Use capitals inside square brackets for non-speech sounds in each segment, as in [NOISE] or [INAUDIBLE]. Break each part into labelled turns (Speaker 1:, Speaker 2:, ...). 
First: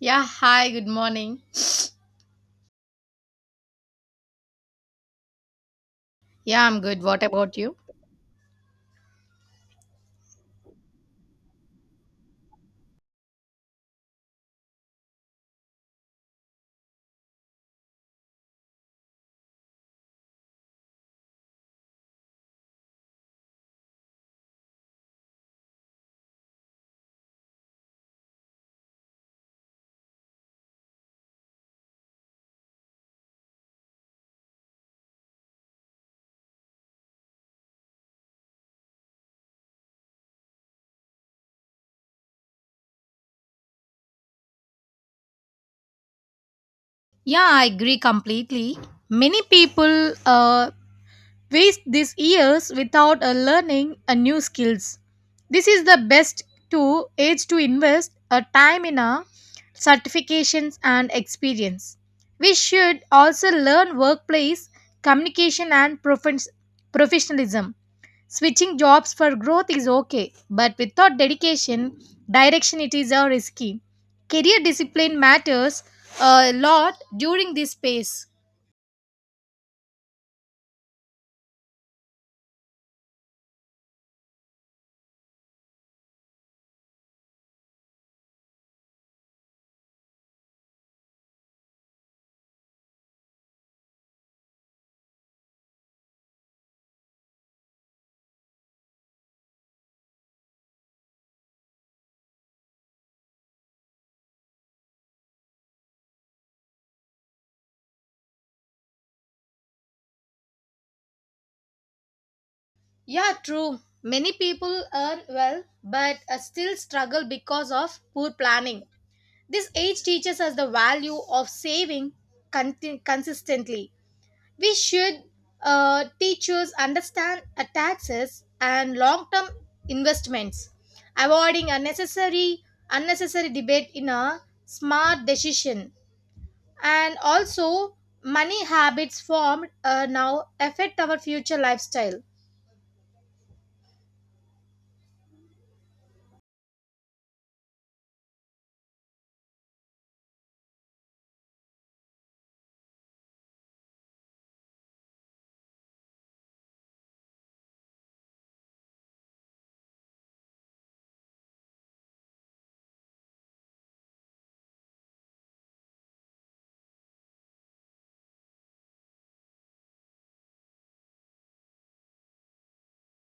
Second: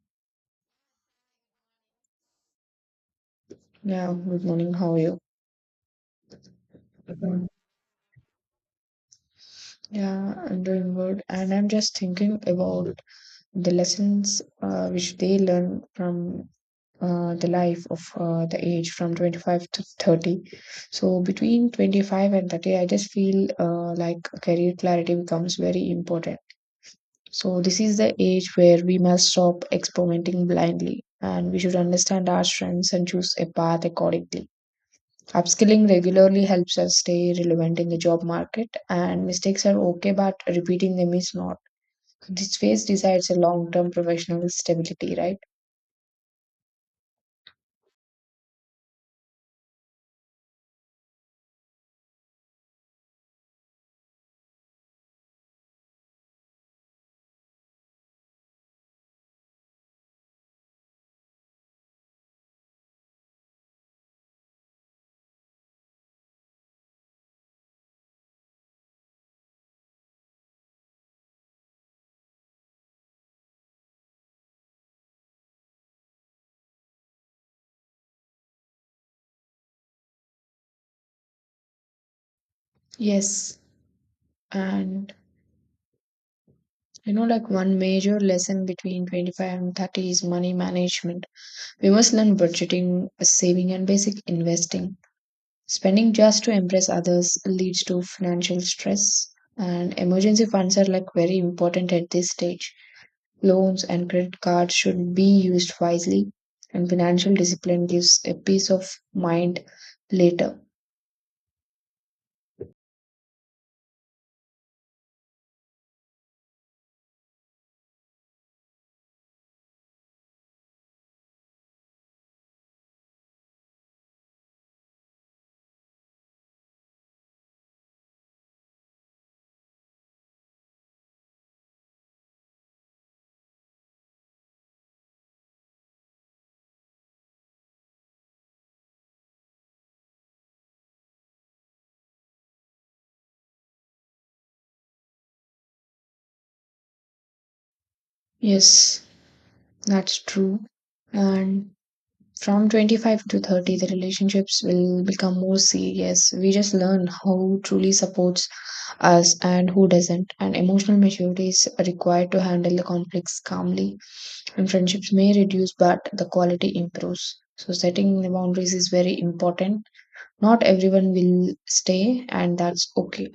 Speaker 1: Yeah, hi, good morning.
Speaker 2: Yeah, good morning. How are you?
Speaker 1: Yeah, I'm good. What
Speaker 2: Good.
Speaker 1: about you?
Speaker 2: Yeah, I'm doing good. And I'm just thinking about the lessons which they learn from the life of the age from 25 to 30. So between 25 and 30, I just feel like career clarity becomes very important. So this is the age where we must stop experimenting blindly and we should understand our strengths and choose a path accordingly. Upskilling regularly helps us stay relevant in the job market, and mistakes are okay, but repeating them is not. This phase decides a long term professional stability, right?
Speaker 1: Yeah, I agree completely. Many people waste these years without learning a new skills. This is the best to age to invest a time in a certifications and experience. We should also learn workplace communication and professionalism. Switching jobs for growth is okay, but without dedication, direction it is risky. Career discipline matters a lot during this phase.
Speaker 2: Yes. And you know, like one major lesson between 25 and 30 is money management. We must learn budgeting, saving, and basic investing. Spending just to impress others leads to financial stress, and emergency funds are like very important at this stage. Loans and credit cards should be used wisely, and financial discipline gives a peace of mind later.
Speaker 1: Yeah, true. Many people earn well but still struggle because of poor planning. This age teaches us the value of saving consistently. We should teachers understand taxes and long-term investments, avoiding unnecessary debate in a smart decision. And also money habits formed now affect our future lifestyle.
Speaker 2: Yes, that's true. And from 25 to 30, the relationships will become more serious. We just learn who truly supports us and who doesn't. And emotional maturity is required to handle the conflicts calmly. And friendships may reduce, but the quality improves. So, setting the boundaries is very important. Not everyone will stay, and that's okay.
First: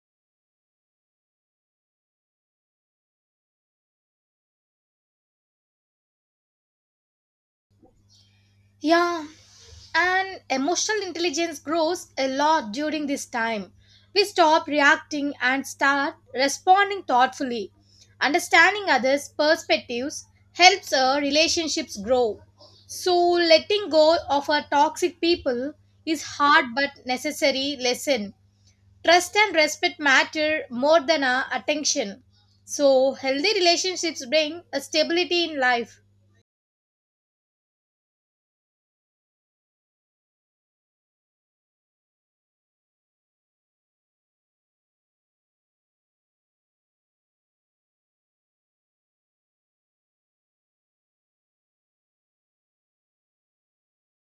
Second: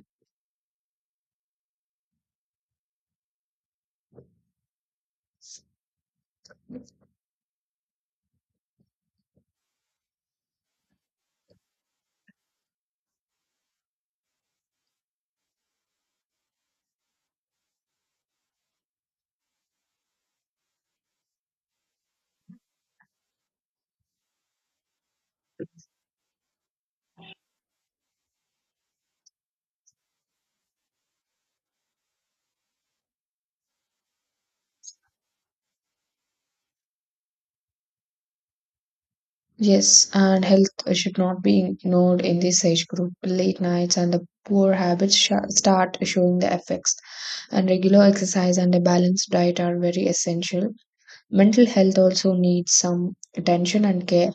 Speaker 1: Yeah, and emotional intelligence grows a lot during this time. We stop reacting and start responding thoughtfully. Understanding others perspectives helps our relationships grow. So letting go of our toxic people is hard but necessary lesson. Trust and respect matter more than our attention. So, healthy relationships bring a stability in life.
Speaker 2: Yes, and health should not be ignored in this age group. Late nights and the poor start showing the effects, and regular exercise and a balanced diet are very essential. Mental health also needs some attention and care.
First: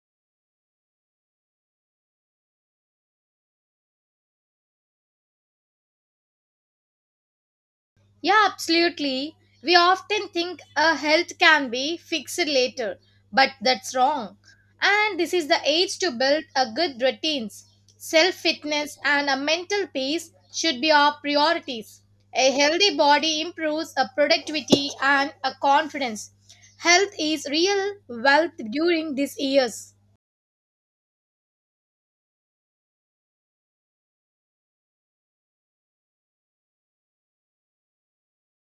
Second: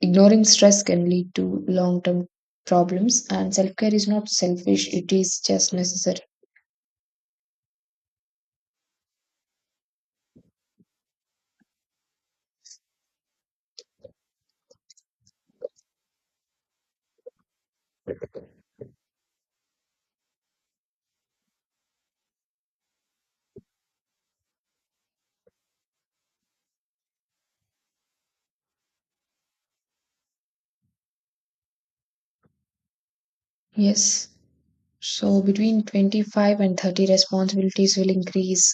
Speaker 2: Ignoring stress can lead to long term problems, and self care is not selfish, it is just necessary.
Speaker 1: Yeah, absolutely. We often think a health can be fixed later, but that's wrong. And this is the age to build a good routines. Self fitness and a mental peace should be our priorities. A healthy body improves a productivity and a confidence. Health is real wealth during these years.
Speaker 2: Yes. So between 25 and 30, responsibilities will increase,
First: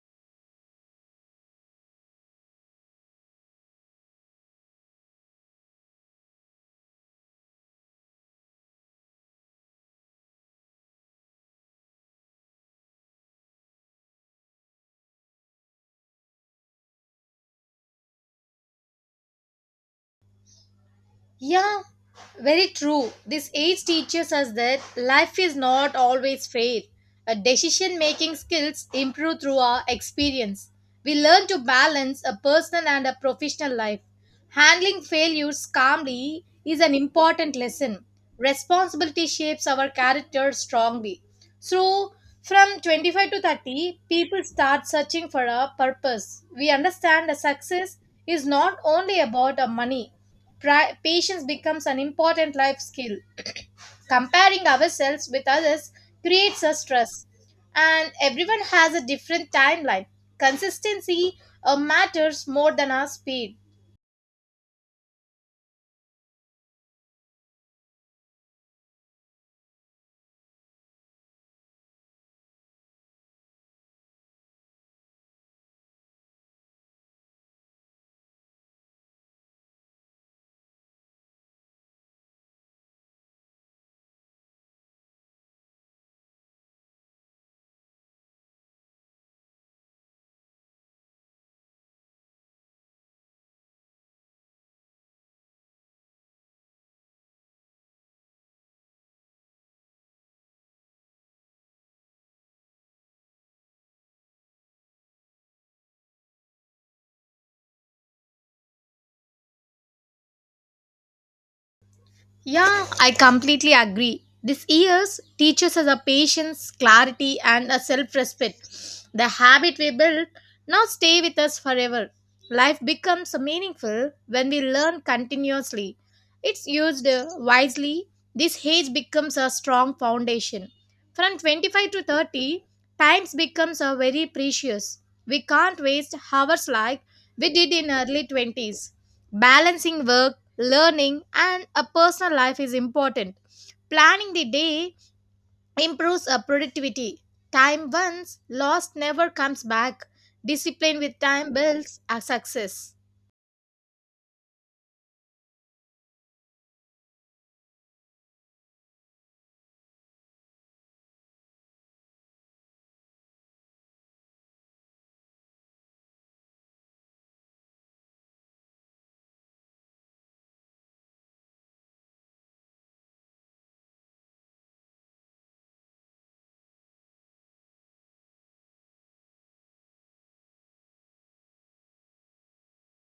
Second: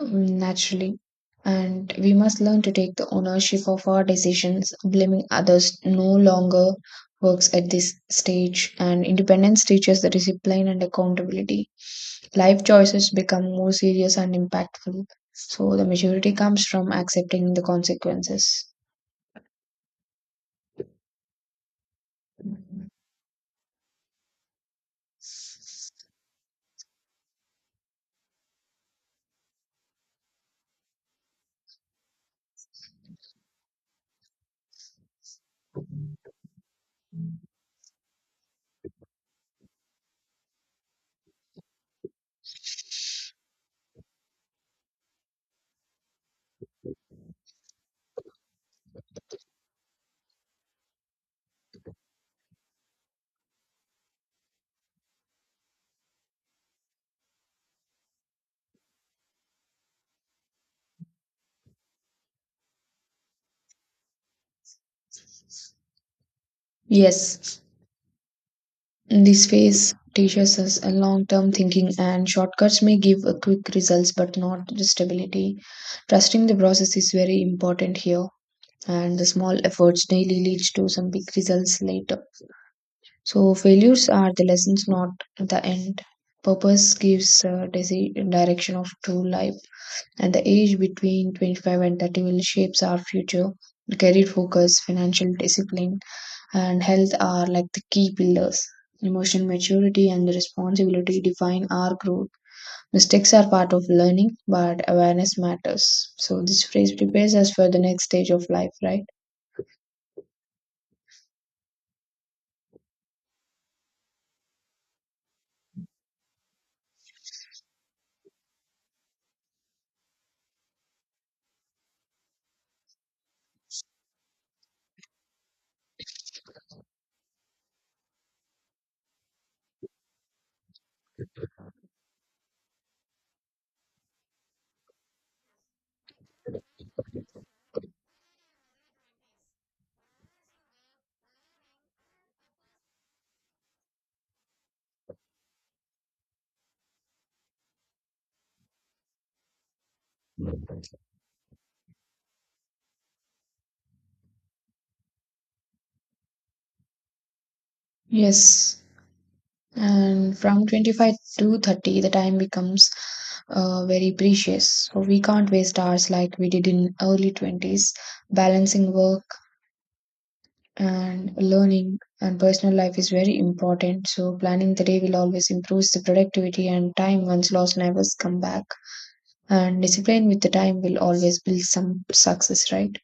Speaker 2: Naturally. And we must learn to take the ownership of our decisions. Blaming others no longer works at this stage, and independence teaches the discipline and accountability. Life choices become more serious and impactful. So the maturity comes from accepting the consequences.
Speaker 1: Yeah, very true. This age teaches us that life is not always fair. Our decision making skills improve through our experience. We learn to balance a personal and a professional life. Handling failures calmly is an important lesson. Responsibility shapes our character strongly. So, from 25 to 30, people start searching for a purpose. We understand that success is not only about a money. Patience becomes an important life skill. [CLEARS THROAT] Comparing ourselves with others creates a stress, and everyone has a different timeline. Consistency matters more than our speed.
Speaker 2: Yes, this phase teaches us a long-term thinking, and shortcuts may give a quick results but not the stability. Trusting the process is very important here. And the small efforts daily leads to some big results later. So failures are the lessons, not the end. Purpose gives direction of true life, and the age between 25 and 30 will shapes our future. Career focus, financial discipline, and health are like the key pillars. Emotional maturity and responsibility define our growth. Mistakes are part of learning, but awareness matters. So, this phrase prepares us for the next stage of life, right?
Speaker 1: Yeah, I completely agree. This year's teaches us a patience, clarity, and a self-respect. The habit we build now stay with us forever. Life becomes meaningful when we learn continuously. It's used wisely. This age becomes a strong foundation. From 25 to 30, times becomes a very precious. We can't waste hours like we did in early 20s. Balancing work, learning, and a personal life is important. Planning the day improves our productivity. Time once lost never comes back. Discipline with time builds our success.
Speaker 2: Yes. And from 25 to 30, the time becomes very precious, so we can't waste hours like we did in early 20s. Balancing work and learning and personal life is very important, so planning the day will always improve the productivity, and time once lost never come back. And discipline with the time will always build some success, right?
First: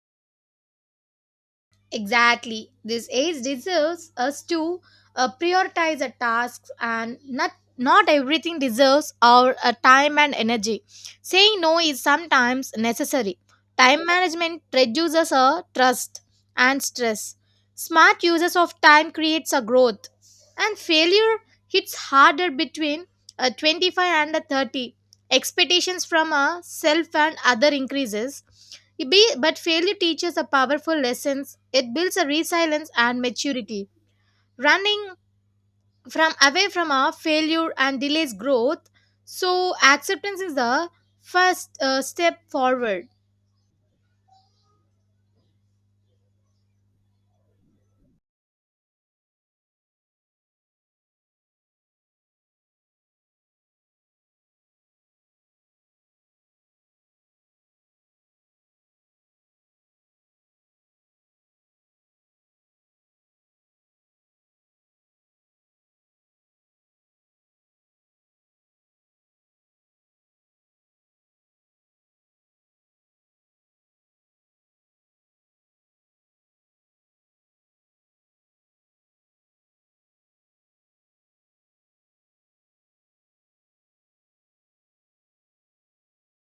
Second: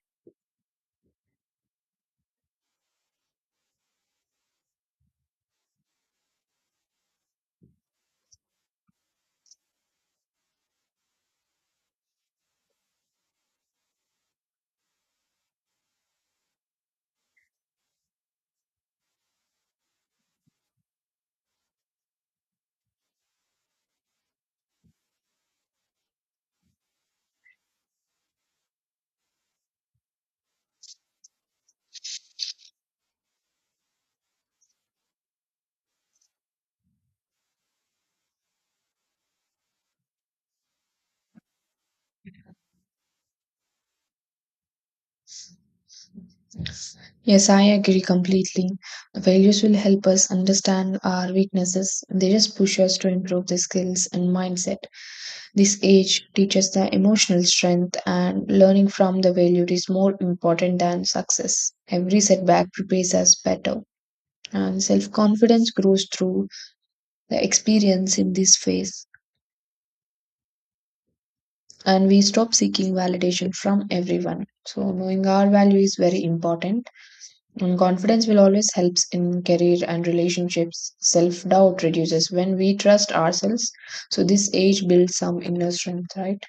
Speaker 1: Exactly. This age deserves us to prioritize the tasks and not everything deserves our time and energy. Saying no is sometimes necessary. Time management reduces our trust and stress. Smart uses of time creates a growth. And failure hits harder between 25 and 30. Expectations from a self and other increases but failure teaches a powerful lessons. It builds a resilience and maturity. Running from away from our failure and delays growth. So acceptance is the first step forward.
Speaker 2: Yes, I agree completely. Values will help us understand our weaknesses. They just push us to improve the skills and mindset. This age teaches the emotional strength, and learning from the failure is more important than success. Every setback prepares us better, and self-confidence grows through the experience in this phase, and we stop seeking validation from everyone. So knowing our value is very important, and confidence will always helps in career and relationships. Self-doubt reduces when we trust ourselves. So this age builds some inner strength, right?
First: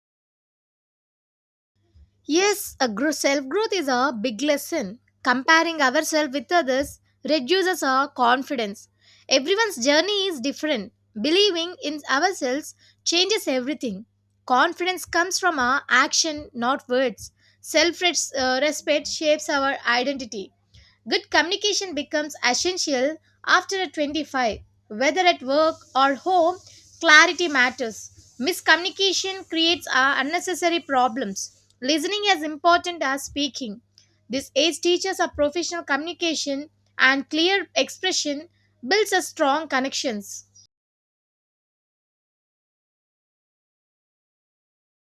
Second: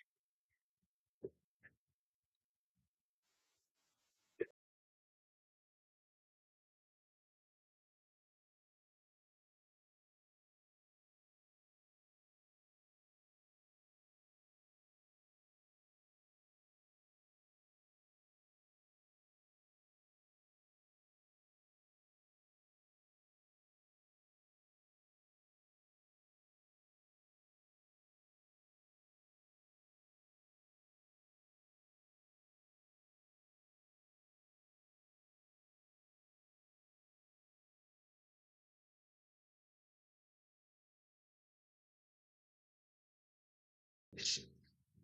Speaker 1: Yes, a self growth is a big lesson. Comparing ourselves with others reduces our confidence. Everyone's journey is different. Believing in ourselves changes everything. Confidence comes from our action, not words. Self respect shapes our identity. Good communication becomes essential after a 25, whether at work or home, clarity matters. Miscommunication creates unnecessary problems. Listening is important as speaking. This age teaches a professional communication and clear expression builds a strong connections.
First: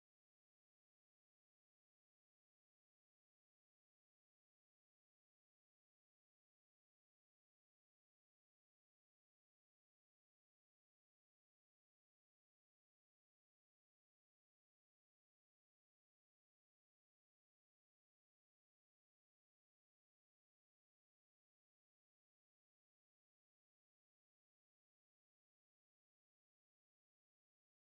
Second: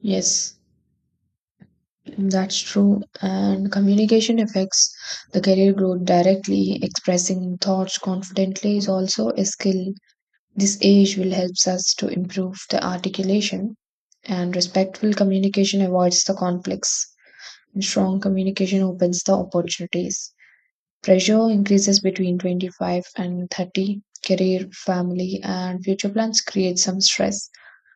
Speaker 2: Yes. That's true. And communication affects the career growth directly. Expressing thoughts confidently is also a skill. This age will help us to improve the articulation, and respectful communication avoids the conflicts. And strong communication opens the opportunities. Pressure increases between 25 and 30. Career, family, and future plans create some stress.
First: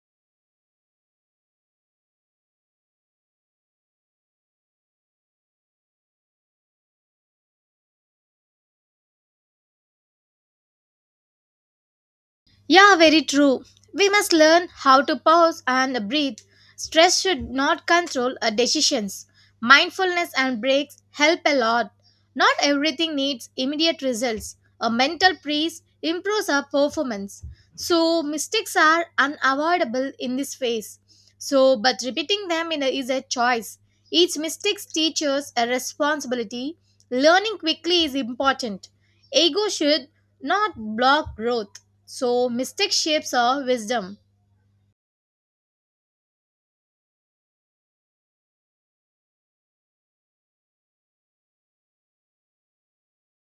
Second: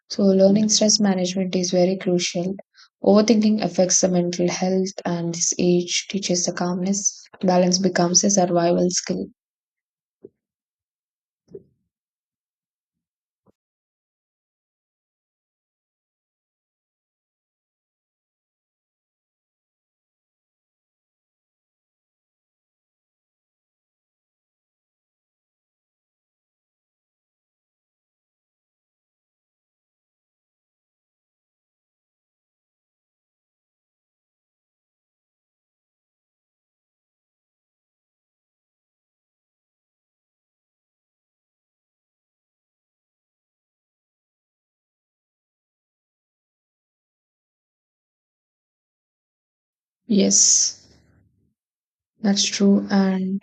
Speaker 2: So, learning stress management is very crucial. Overthinking affects the mental health, and this age teaches the calmness. Balance becomes a survival skill.
Speaker 1: Yeah, very true. We must learn how to pause and breathe. Stress should not control our decisions. Mindfulness and breaks help a lot. Not everything needs immediate results. A mental freeze improves our performance. So, mistakes are unavoidable in this phase. So, but repeating them in a, is a choice. Each mistake teaches a responsibility. Learning quickly is important. Ego should not block growth. So, mystic shapes our wisdom.
Speaker 2: Yes, that's true. And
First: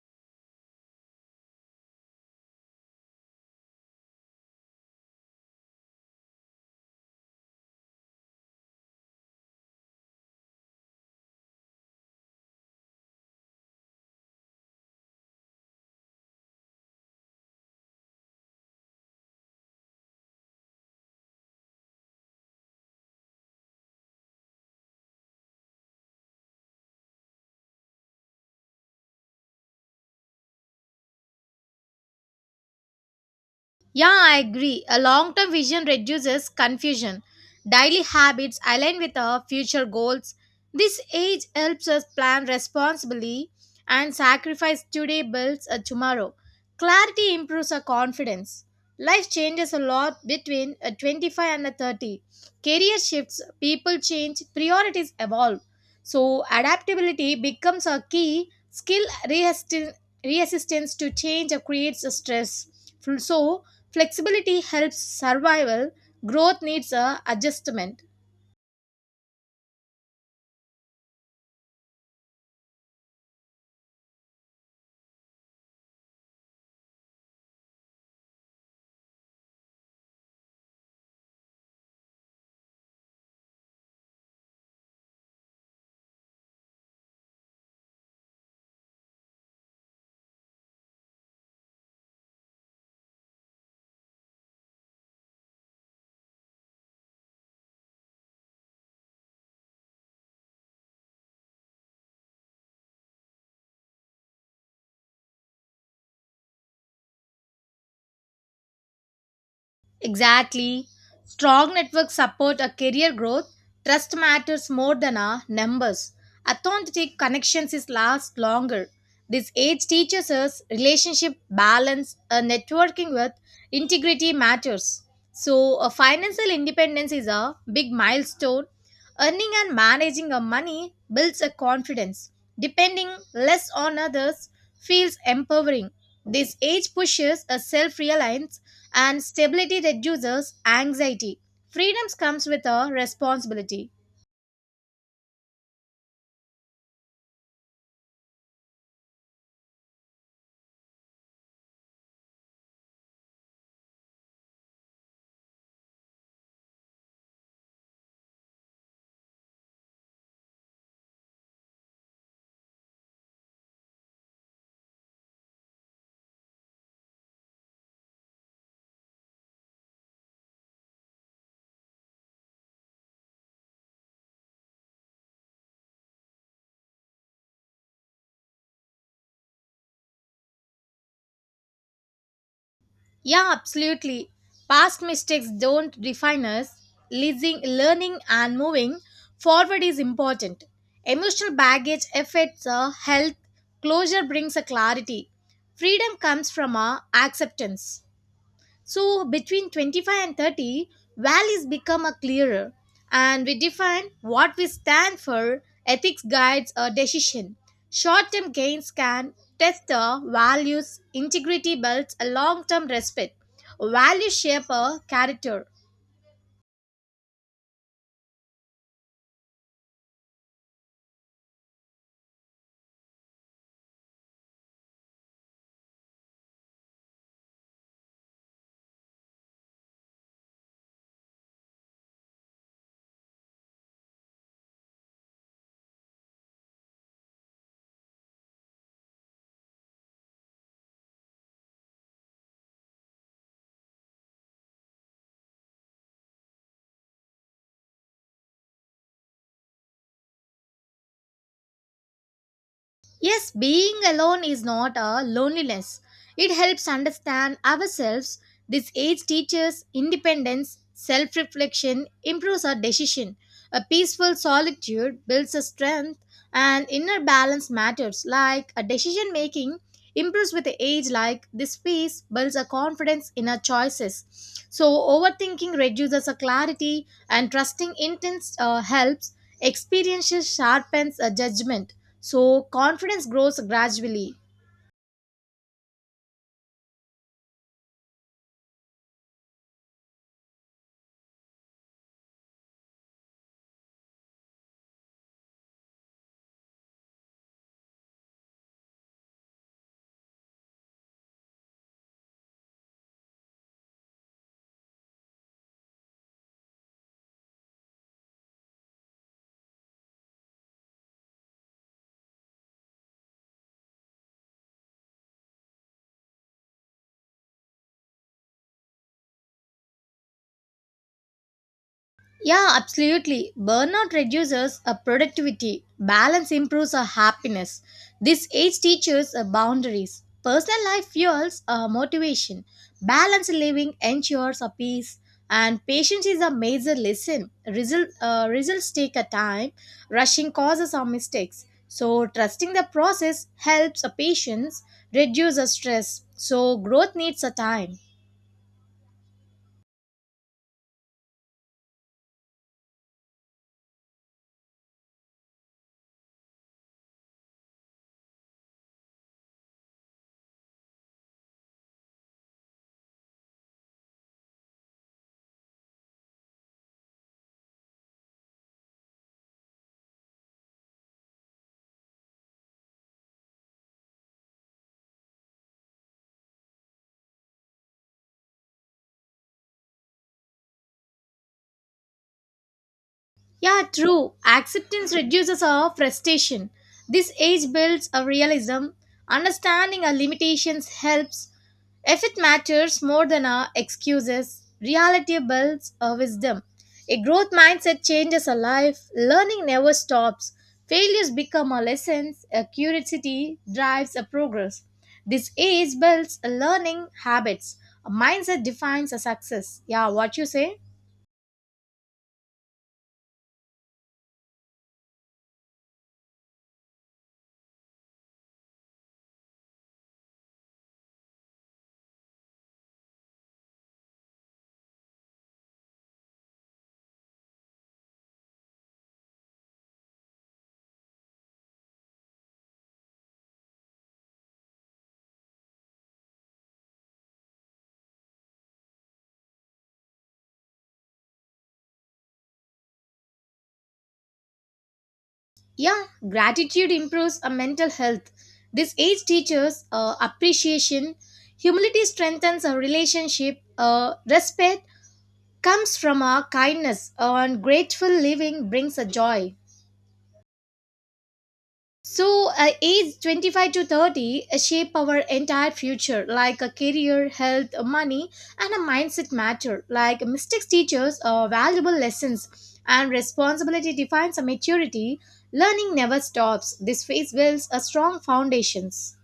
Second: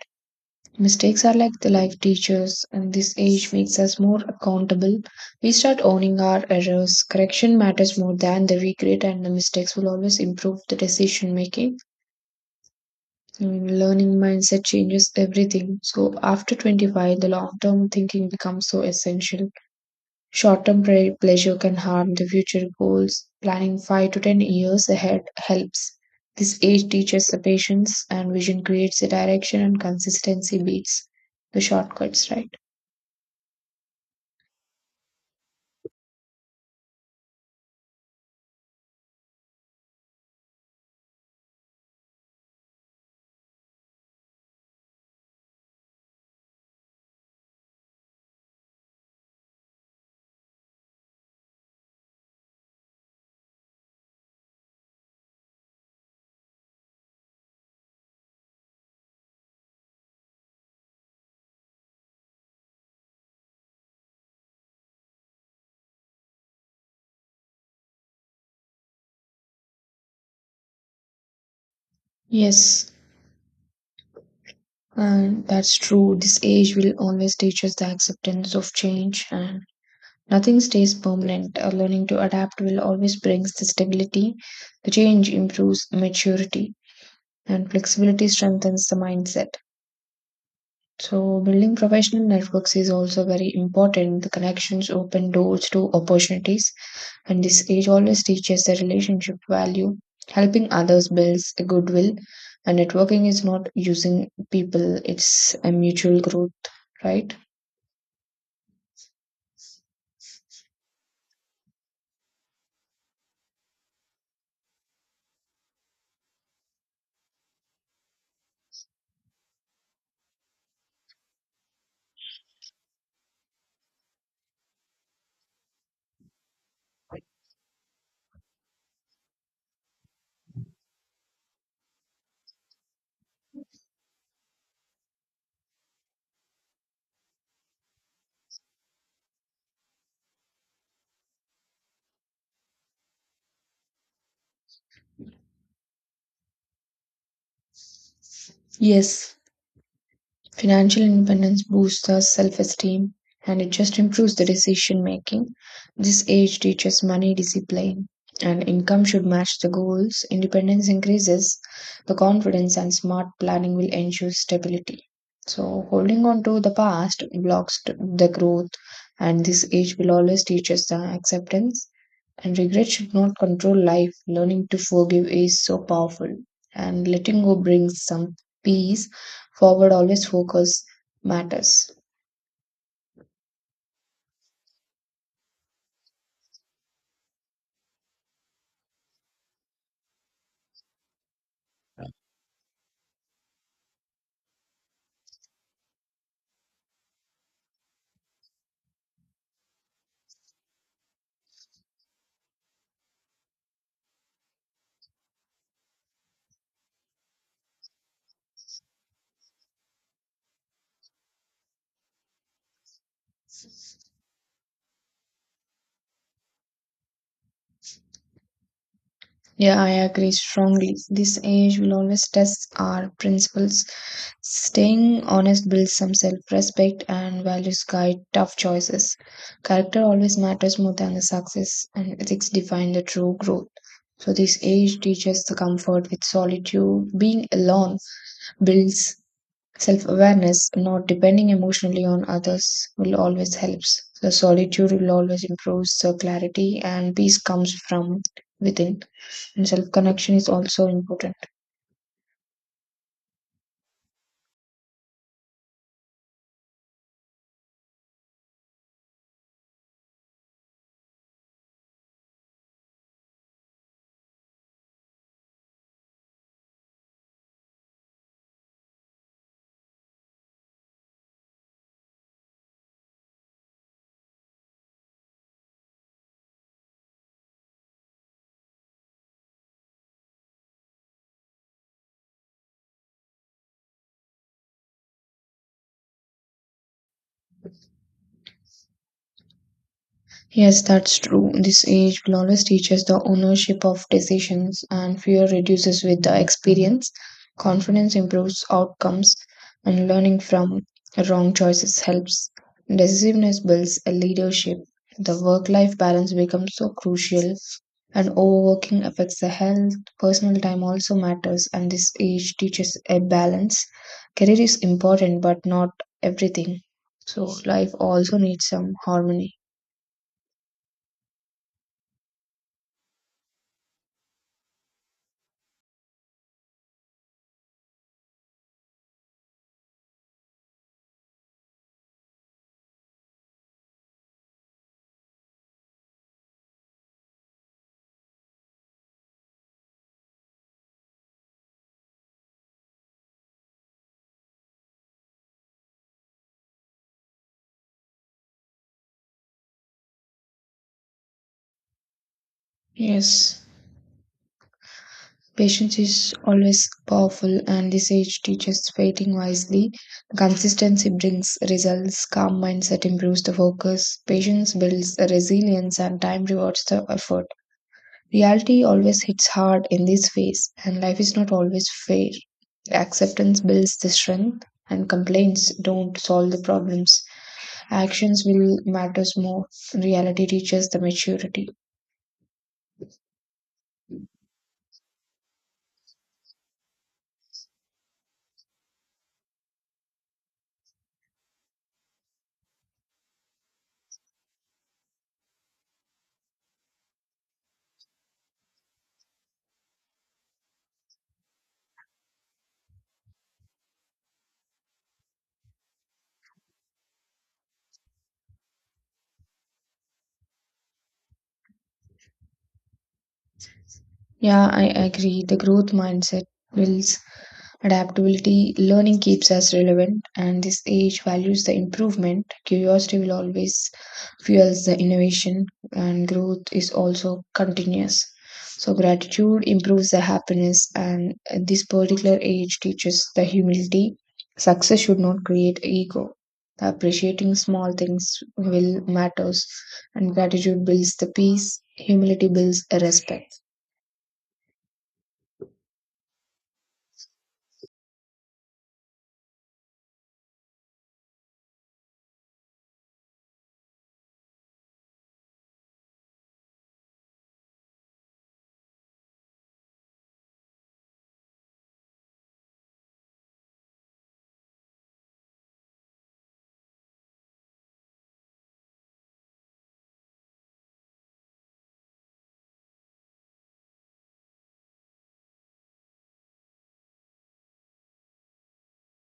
Speaker 2: mistakes are like the life teachers, and this age makes us more accountable. We start owning our errors. Correction matters more than the regret, and the mistakes will always improve the decision making. And learning mindset changes everything. So after 25, the long term thinking becomes so essential. Short term pleasure can harm the future goals. Planning 5 to 10 years ahead helps. This age teaches the patience, and vision creates a direction, and consistency beats the shortcuts, right?
Speaker 1: Yeah, I agree. A long term vision reduces confusion. Daily habits align with our future goals. This age helps us plan responsibly and sacrifice today builds a tomorrow. Clarity improves our confidence. Life changes a lot between a 25 and a 30. Career shifts, people change, priorities evolve. So, adaptability becomes a key skill resistance to change creates stress. So, flexibility helps survival, growth needs a adjustment.
Speaker 2: Yes, and that's true. This age will always teach us the acceptance of change, and nothing stays permanent. Learning to adapt will always brings the stability. The change improves maturity, and flexibility strengthens the mindset. So building professional networks is also very important. The connections open doors to opportunities, and this age always teaches the relationship value. Helping others builds a goodwill, and networking is not using people, it's a mutual growth, right?
Speaker 1: Exactly. Strong networks support a career growth. Trust matters more than our numbers. Authentic connections is last longer. This age teaches us relationship balance, networking with integrity matters. So, financial independence is a big milestone. Earning and managing our money builds a confidence. Depending less on others feels empowering. This age pushes a self-reliance and stability reduces anxiety. Freedoms comes with a responsibility.
Speaker 2: Yes, financial independence boosts the self esteem, and it just improves the decision making. This age teaches money discipline, and income should match the goals. Independence increases the confidence, and smart planning will ensure stability. So, holding on to the past the growth, and this age will always teach us the acceptance. And regret should not control life. Learning to forgive is so powerful. And letting go brings some peace. Forward always focus matters.
Speaker 1: Yeah, absolutely. Past mistakes don't define us. Leasing, learning and moving forward is important. Emotional baggage affects our health. Closure brings a clarity. Freedom comes from our acceptance. So between 25 and 30, values become a clearer and we define what we stand for. Ethics guides a decision. Short-term gains can test the values, integrity builds a long-term respect. Values shape a character.
Speaker 2: Yeah, I agree strongly. This age will always test our principles. Staying honest builds some self respect, and values guide tough choices. Character always matters more than the success, and ethics define the true growth. So, this age teaches the comfort with solitude. Being alone builds self awareness. Not depending emotionally on others will always helps. The solitude will always improve the clarity, and peace comes from within. And self connection is also important.
Speaker 1: Yes, being alone is not a loneliness. It helps understand ourselves. This age teaches independence, self reflection, improves our decision. A peaceful solitude builds a strength, and inner balance matters. Like a decision making improves with the age, like this peace builds a confidence in our choices. So, overthinking reduces our clarity, and trusting intense helps. Experiences sharpens a judgment so confidence grows gradually.
Speaker 2: Yes, that's true. This age will always teach us the ownership of decisions, and fear reduces with the experience. Confidence improves outcomes, and learning from wrong choices helps. Decisiveness builds a leadership. The work life balance becomes so crucial, and overworking affects the health. Personal time also matters, and this age teaches a balance. Career is important, but not everything. So, life also needs some harmony.
Speaker 1: Yeah, absolutely. Burnout reduces our productivity. Balance improves our happiness. This age teaches our boundaries. Personal life fuels our motivation. Balanced living ensures our peace. And patience is a major lesson. Results take a time. Rushing causes our mistakes. So trusting the process helps our patience reduce our stress. So growth needs a time.
Speaker 2: Yes, patience is always powerful, and this age teaches waiting wisely. Consistency brings results, calm mindset improves the focus, patience builds resilience, and time rewards the effort. Reality always hits hard in this phase, and life is not always fair. Acceptance builds the strength, and complaints don't solve the problems. Actions will matters more. Reality teaches the maturity.
Speaker 1: Yeah, true. Acceptance reduces our frustration. This age builds a realism. Understanding our limitations helps. If it matters more than our excuses, reality builds our wisdom. A growth mindset changes our life. Learning never stops. Failures become our lessons. A curiosity drives a progress. This age builds a learning habits. A mindset defines a success. Yeah, what you say?
Speaker 2: Yeah, I agree. The growth mindset will adaptability, learning keeps us relevant, and this age values the improvement. Curiosity will always fuels the innovation, and growth is also continuous. So, gratitude improves the happiness, and this particular age teaches the humility. Success should not create ego. Appreciating small things will matters, and gratitude builds the peace. Humility builds a respect.
Speaker 1: Yeah, gratitude improves our mental health. This age teaches appreciation. Humility strengthens our relationship. Respect comes from our kindness, and grateful living brings a joy. So, age 25 to 30 shape our entire future, like a career, health, money, and a mindset matter. Like mistakes teach us valuable lessons, and responsibility defines a maturity. Learning never stops. This phase builds a strong foundations.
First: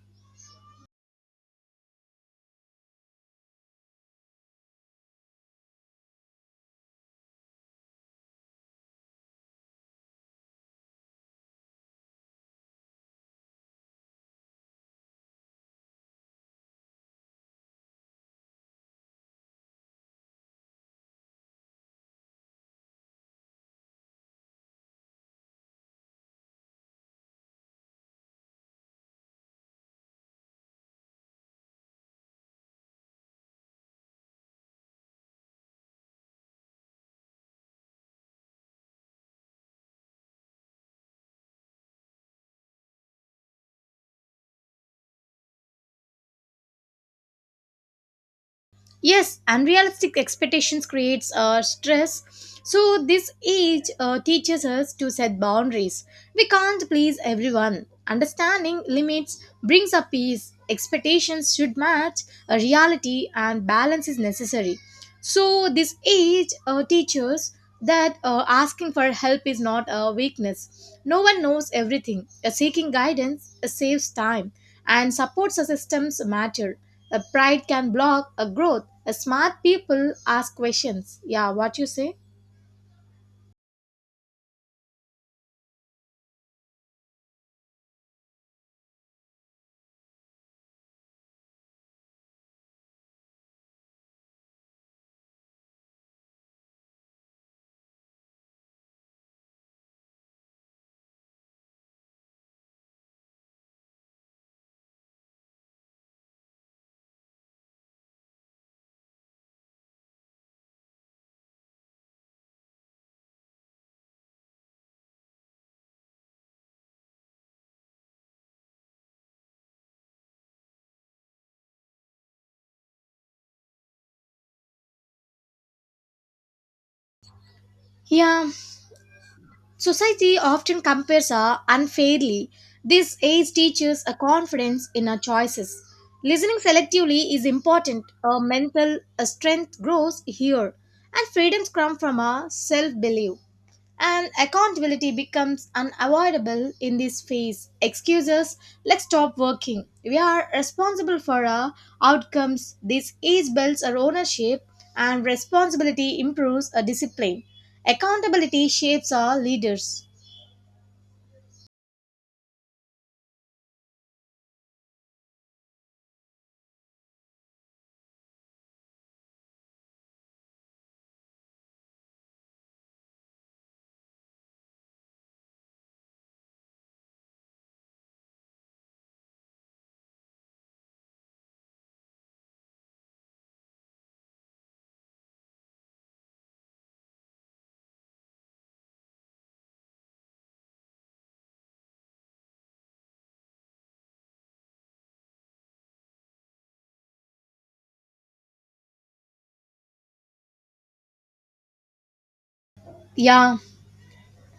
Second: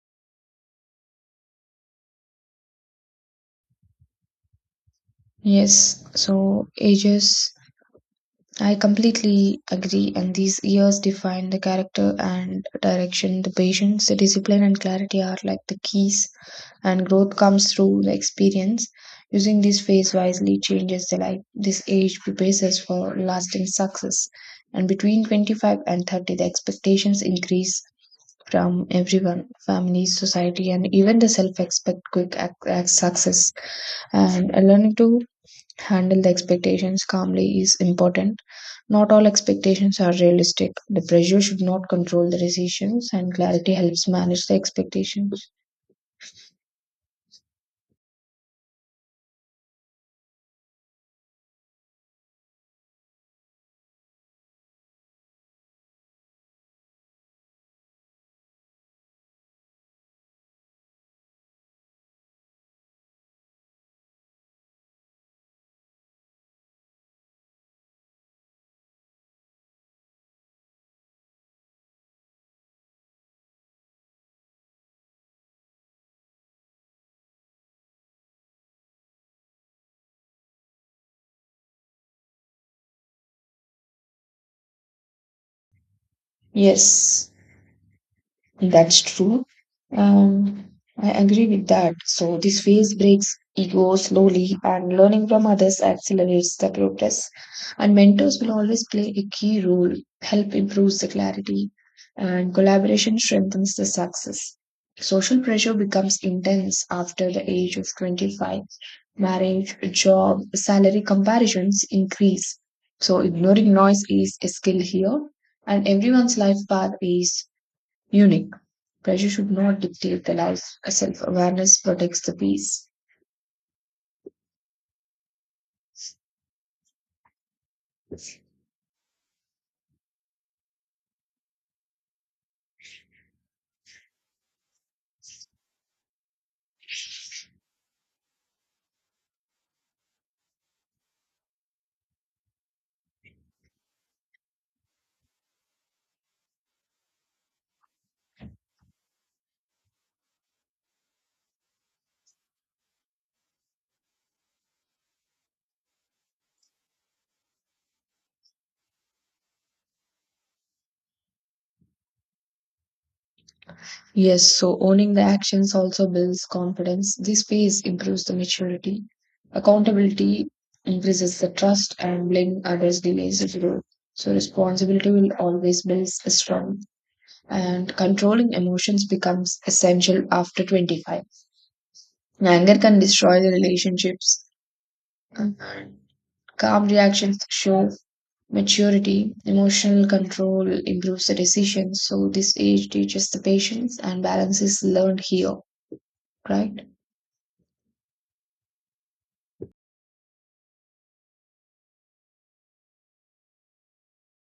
Speaker 2: Yes, so ages I completely agree, and these years define the character and direction. The patience, the discipline, and clarity are like the keys, and growth comes through the experience. Using this phase wisely changes the life. This age prepares us for lasting success. And between 25 and 30, the expectations increase from everyone families, society, and even the self expect quick success, and learning to handle the expectations calmly is important. Not all expectations are realistic. The pressure should not control the decisions, and clarity helps manage the expectations.
Speaker 1: Yes, unrealistic expectations creates stress. So this age teaches us to set boundaries. We can't please everyone. Understanding limits brings a peace. Expectations should match a reality and balance is necessary. So this age teaches that asking for help is not a weakness. No one knows everything. Seeking guidance saves time and supports systems matter. A pride can block a growth. A smart people ask questions. Yeah, what you say?
Speaker 2: Yes. That's true. Um, I agree with that. So this phase breaks ego slowly, and learning from others accelerates the progress. And mentors will always play a key role, help improves the clarity, and collaboration strengthens the success. Social pressure becomes intense after the age of 25. Marriage, job, salary comparisons increase. So ignoring noise is a skill here, and everyone's life path is Munich. Pressure should not dictate the life. Self awareness protects the peace.
Speaker 1: Yeah, society often compares her unfairly. This age teaches a confidence in her choices. Listening selectively is important. Her mental strength grows here, and freedoms come from her self belief. And accountability becomes unavoidable in this phase. Excuses, let's stop working. We are responsible for our outcomes. This ease builds our ownership, and responsibility improves our discipline. Accountability shapes our leaders.
Speaker 2: Yes, so owning the actions also builds confidence. This phase improves the maturity. Accountability increases the trust, and blaming others delays the growth. So, responsibility will always build a strong. And controlling emotions becomes essential after 25. Anger can destroy the relationships, and calm reactions show maturity, emotional control improves the decision. So, this age teaches the patience, and balance is learned here, right?
Speaker 1: Yeah,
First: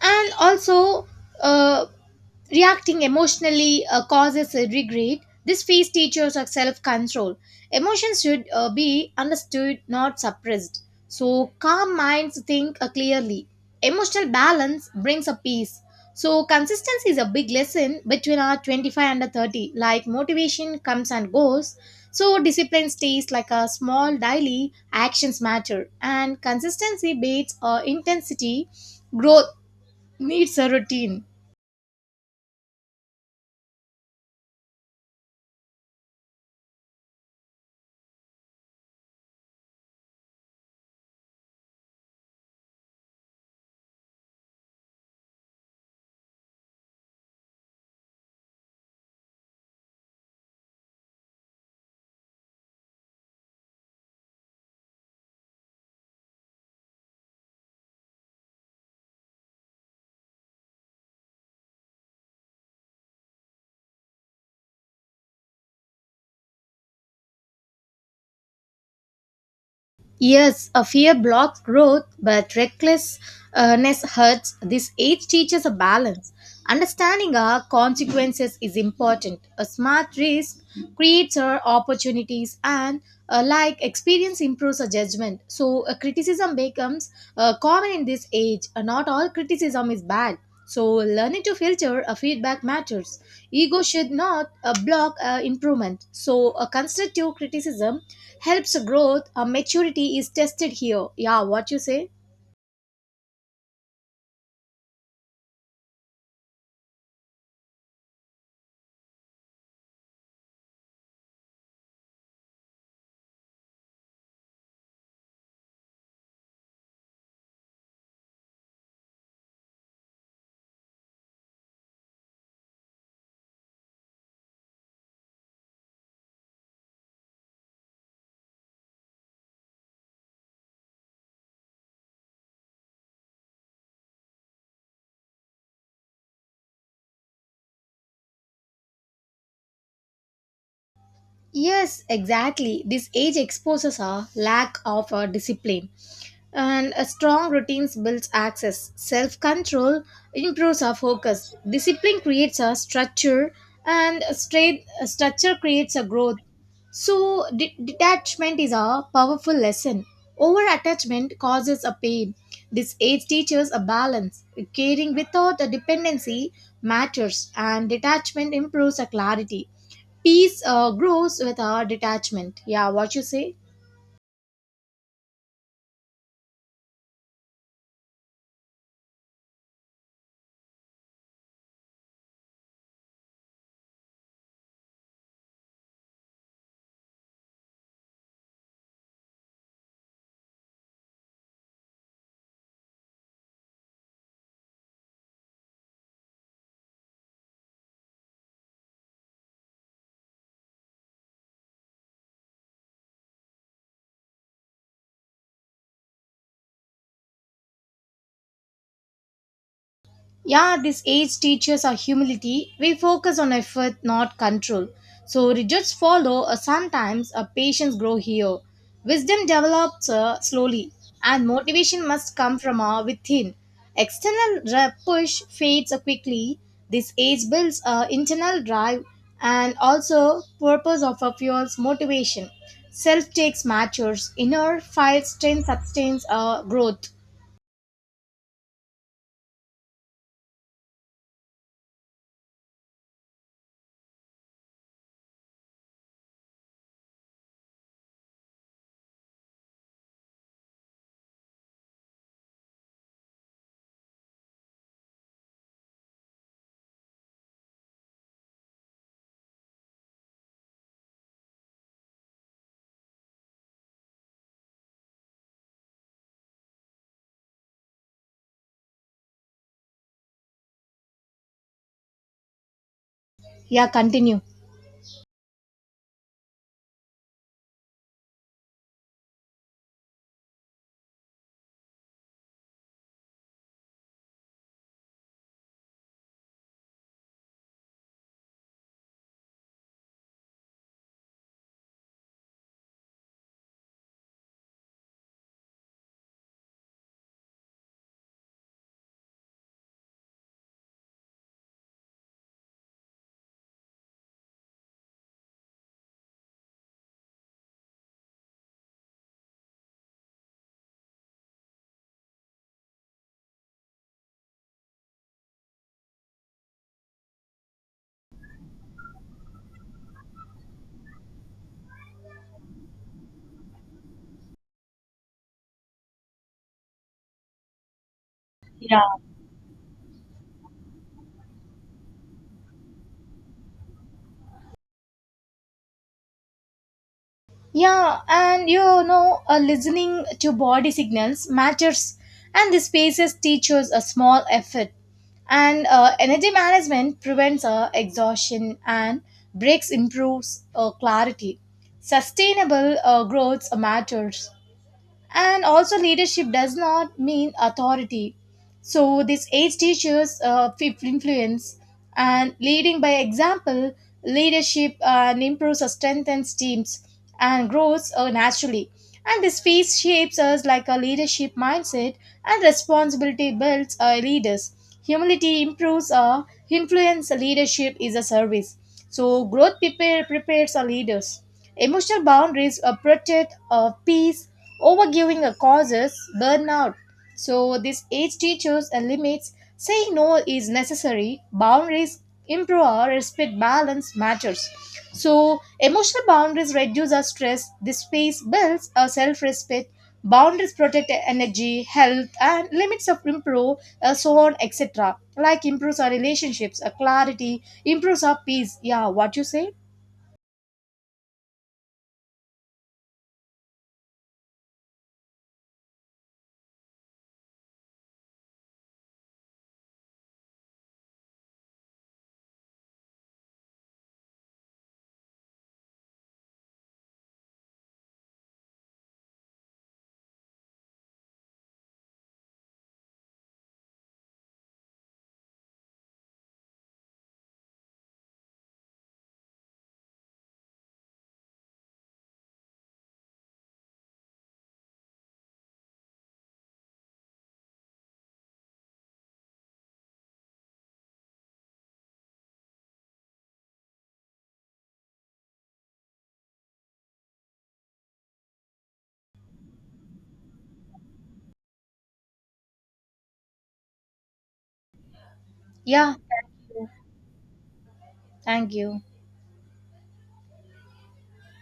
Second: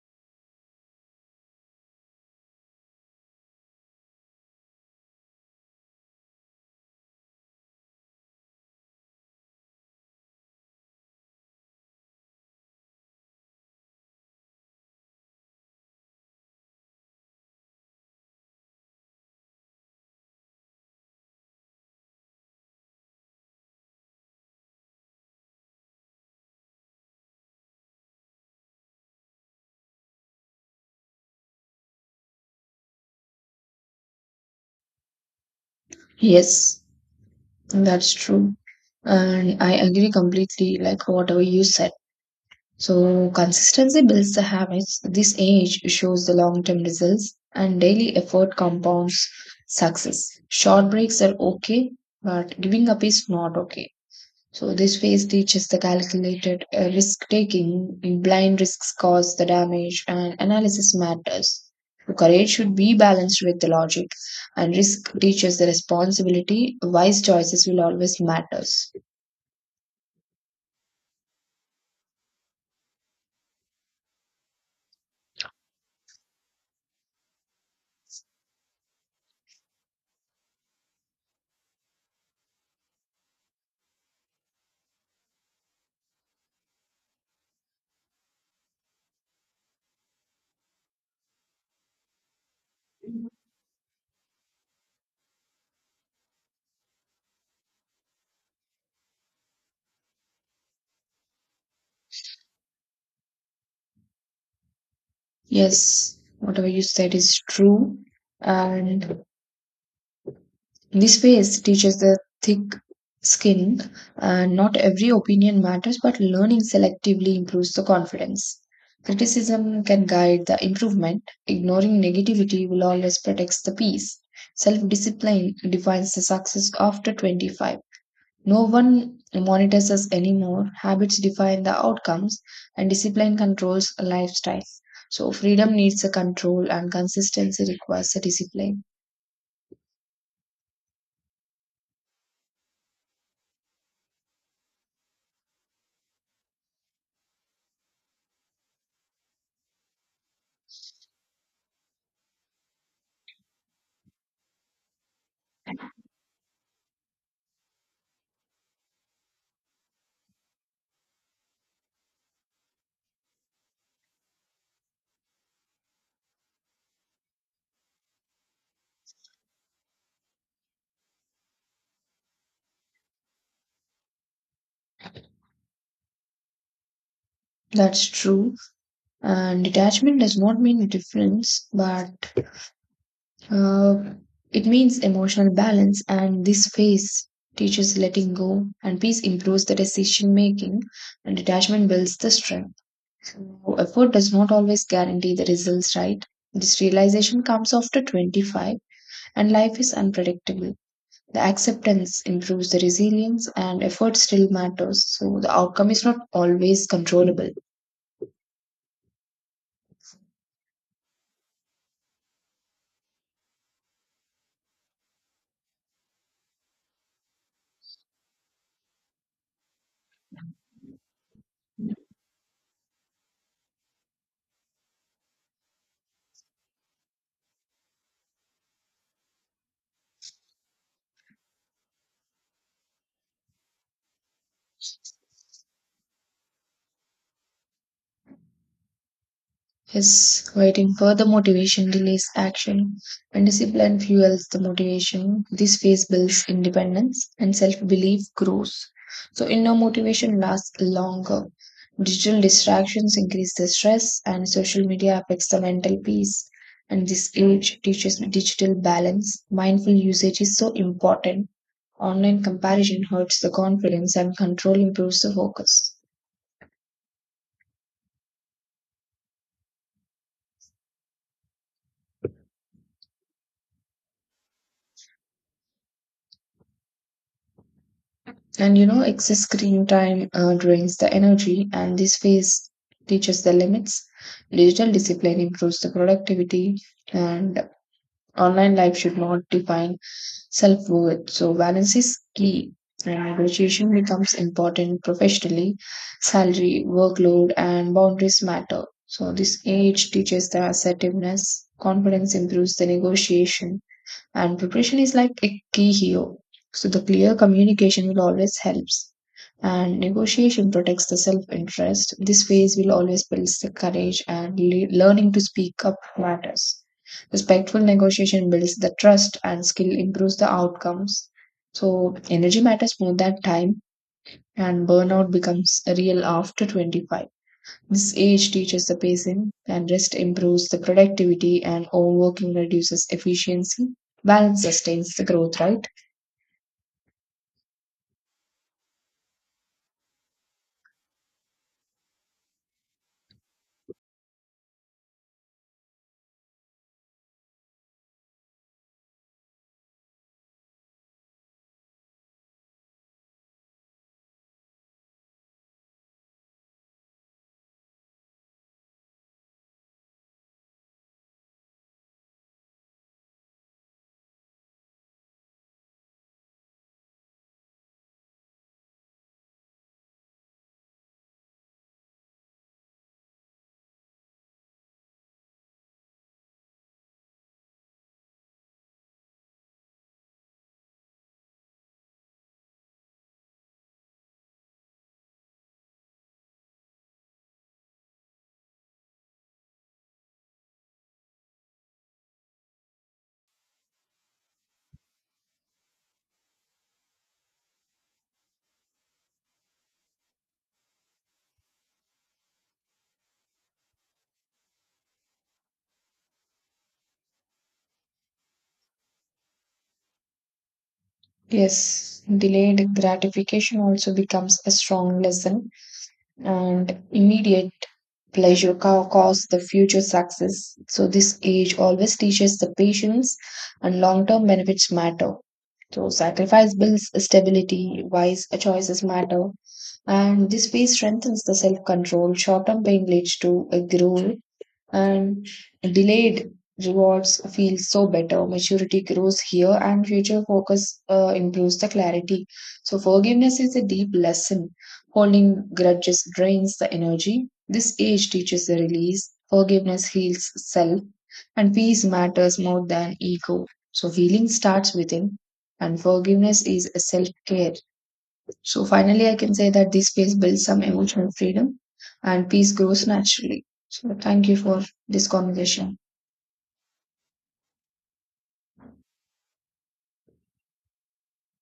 Speaker 1: and also uh, reacting emotionally causes a regret. This phase teaches us self-control. Emotions should be understood not suppressed. So calm minds think clearly. Emotional balance brings a peace. So consistency is a big lesson between our 25 and our 30, like motivation comes and goes. So discipline stays, like a small daily actions matter and consistency beats intensity. Growth needs a routine.
Speaker 2: Yes, that's true. And I agree completely, like whatever you said. So consistency builds the habits. This age shows the long-term results, and daily effort compounds success. Short breaks are okay, but giving up is not okay. So this phase teaches the calculated risk taking, blind risks cause the damage, and analysis matters. So courage should be balanced with the logic, and risk teaches the responsibility. Wise choices will always matters.
Speaker 1: Yes, a fear blocks growth, but recklessness hurts. This age teaches a balance. Understanding our consequences is important. A smart risk creates our opportunities, and like experience improves our judgment. So, criticism becomes common in this age. Not all criticism is bad. So, learning to filter a feedback matters. Ego should not block improvement. So, a constructive criticism helps growth. A maturity is tested here. Yeah, what you say?
Speaker 2: Yes, whatever you said is true. And this phase teaches the thick skin. And not every opinion matters, but learning selectively improves the confidence. Criticism can guide the improvement. Ignoring negativity will always protect the peace. Self discipline defines the success after 25. No one monitors us anymore. Habits define the outcomes, and discipline controls a lifestyle. So, freedom needs a control, and consistency requires a discipline.
Speaker 1: Yes, exactly. This age exposes a lack of discipline, and a strong routines builds access. Self control improves our focus. Discipline creates a structure, and a straight a structure creates a growth. So, detachment is a powerful lesson. Over attachment causes a pain. This age teaches a balance. Caring without a dependency matters, and detachment improves a clarity. Peace grows with our detachment. Yeah, what you say?
Speaker 2: That's true. And detachment does not mean difference, but uh, it means emotional balance. And this phase teaches letting go, and peace improves the decision making, and detachment builds the strength. So effort does not always guarantee the results, right? This realization comes after 25, and life is unpredictable. The acceptance improves the resilience, and effort still matters. So, the outcome is not always controllable.
Speaker 1: Yeah, this age teaches our humility. We focus on effort, not control. So results follow, or sometimes our patience grow here. Wisdom develops slowly, and motivation must come from our within. Push fades quickly. This age builds internal drive and also purpose of our fuels motivation. Self takes matures, inner fire strength sustains growth.
Speaker 2: Yes, waiting for the motivation delays action. When discipline fuels the motivation, this phase builds independence, and self belief grows. So, inner motivation lasts longer. Digital distractions increase the stress, and social media affects the mental peace. And this age teaches digital balance. Mindful usage is so important. Online comparison hurts the confidence, and control improves the focus.
Speaker 1: Yeah, continue.
Speaker 2: And you know, excess screen time drains the energy, and this phase teaches the limits. Digital discipline improves the productivity, and online life should not define self worth. So, balance is key, and negotiation becomes important professionally. Salary, workload, and boundaries matter. So, this age teaches the assertiveness, confidence improves the negotiation, and preparation is like a key here, so the clear communication will always helps, and negotiation protects the self-interest. This phase will always builds the courage, and learning to speak up matters. Respectful negotiation builds the trust, and skill improves the outcomes. So energy matters more than time, and burnout becomes real after 25. This age teaches the
Speaker 1: Yeah.
Speaker 2: patience, and rest improves the productivity, and overworking reduces efficiency. Balance sustains the growth, right?
Speaker 1: Yeah, and you know, listening to body signals matters, and the spaces teaches a small effort. And energy management prevents exhaustion, and breaks improves clarity. Sustainable growth matters. And also leadership does not mean authority, so this age teaches fifth influence and leading by example. Leadership and improves or strengthens teams and grows naturally. And this phase shapes us like a leadership mindset, and responsibility builds our leaders. Humility improves our influence. Leadership is a service. So growth prepares our leaders. Emotional boundaries protect peace. Overgiving causes burnout. So, this age teaches and limits. Saying no is necessary. Boundaries improve our respect balance matters. So, emotional boundaries reduce our stress. This space builds our self respect. Boundaries protect our energy, health, and limits of improve, so on, etc. Like improves our relationships, our clarity, improves our peace. Yeah, what you say?
Speaker 2: Yes, delayed gratification also becomes a strong lesson, and immediate pleasure cause the future success. So, this age always teaches the patience, and long term benefits matter. So, sacrifice builds stability, wise choices matter, and this phase strengthens the self control. Short term pain leads to a growth, and delayed rewards feel so better. Maturity grows here, and future focus improves the clarity. So, forgiveness is a deep lesson. Holding grudges drains the energy. This age teaches the release. Forgiveness heals self, and peace matters more than ego. So, healing starts within, and forgiveness is a self care. So finally, I can say that this space builds some emotional freedom, and peace grows naturally. So thank you for this conversation.
Speaker 1: Yeah, thank you. Thank you.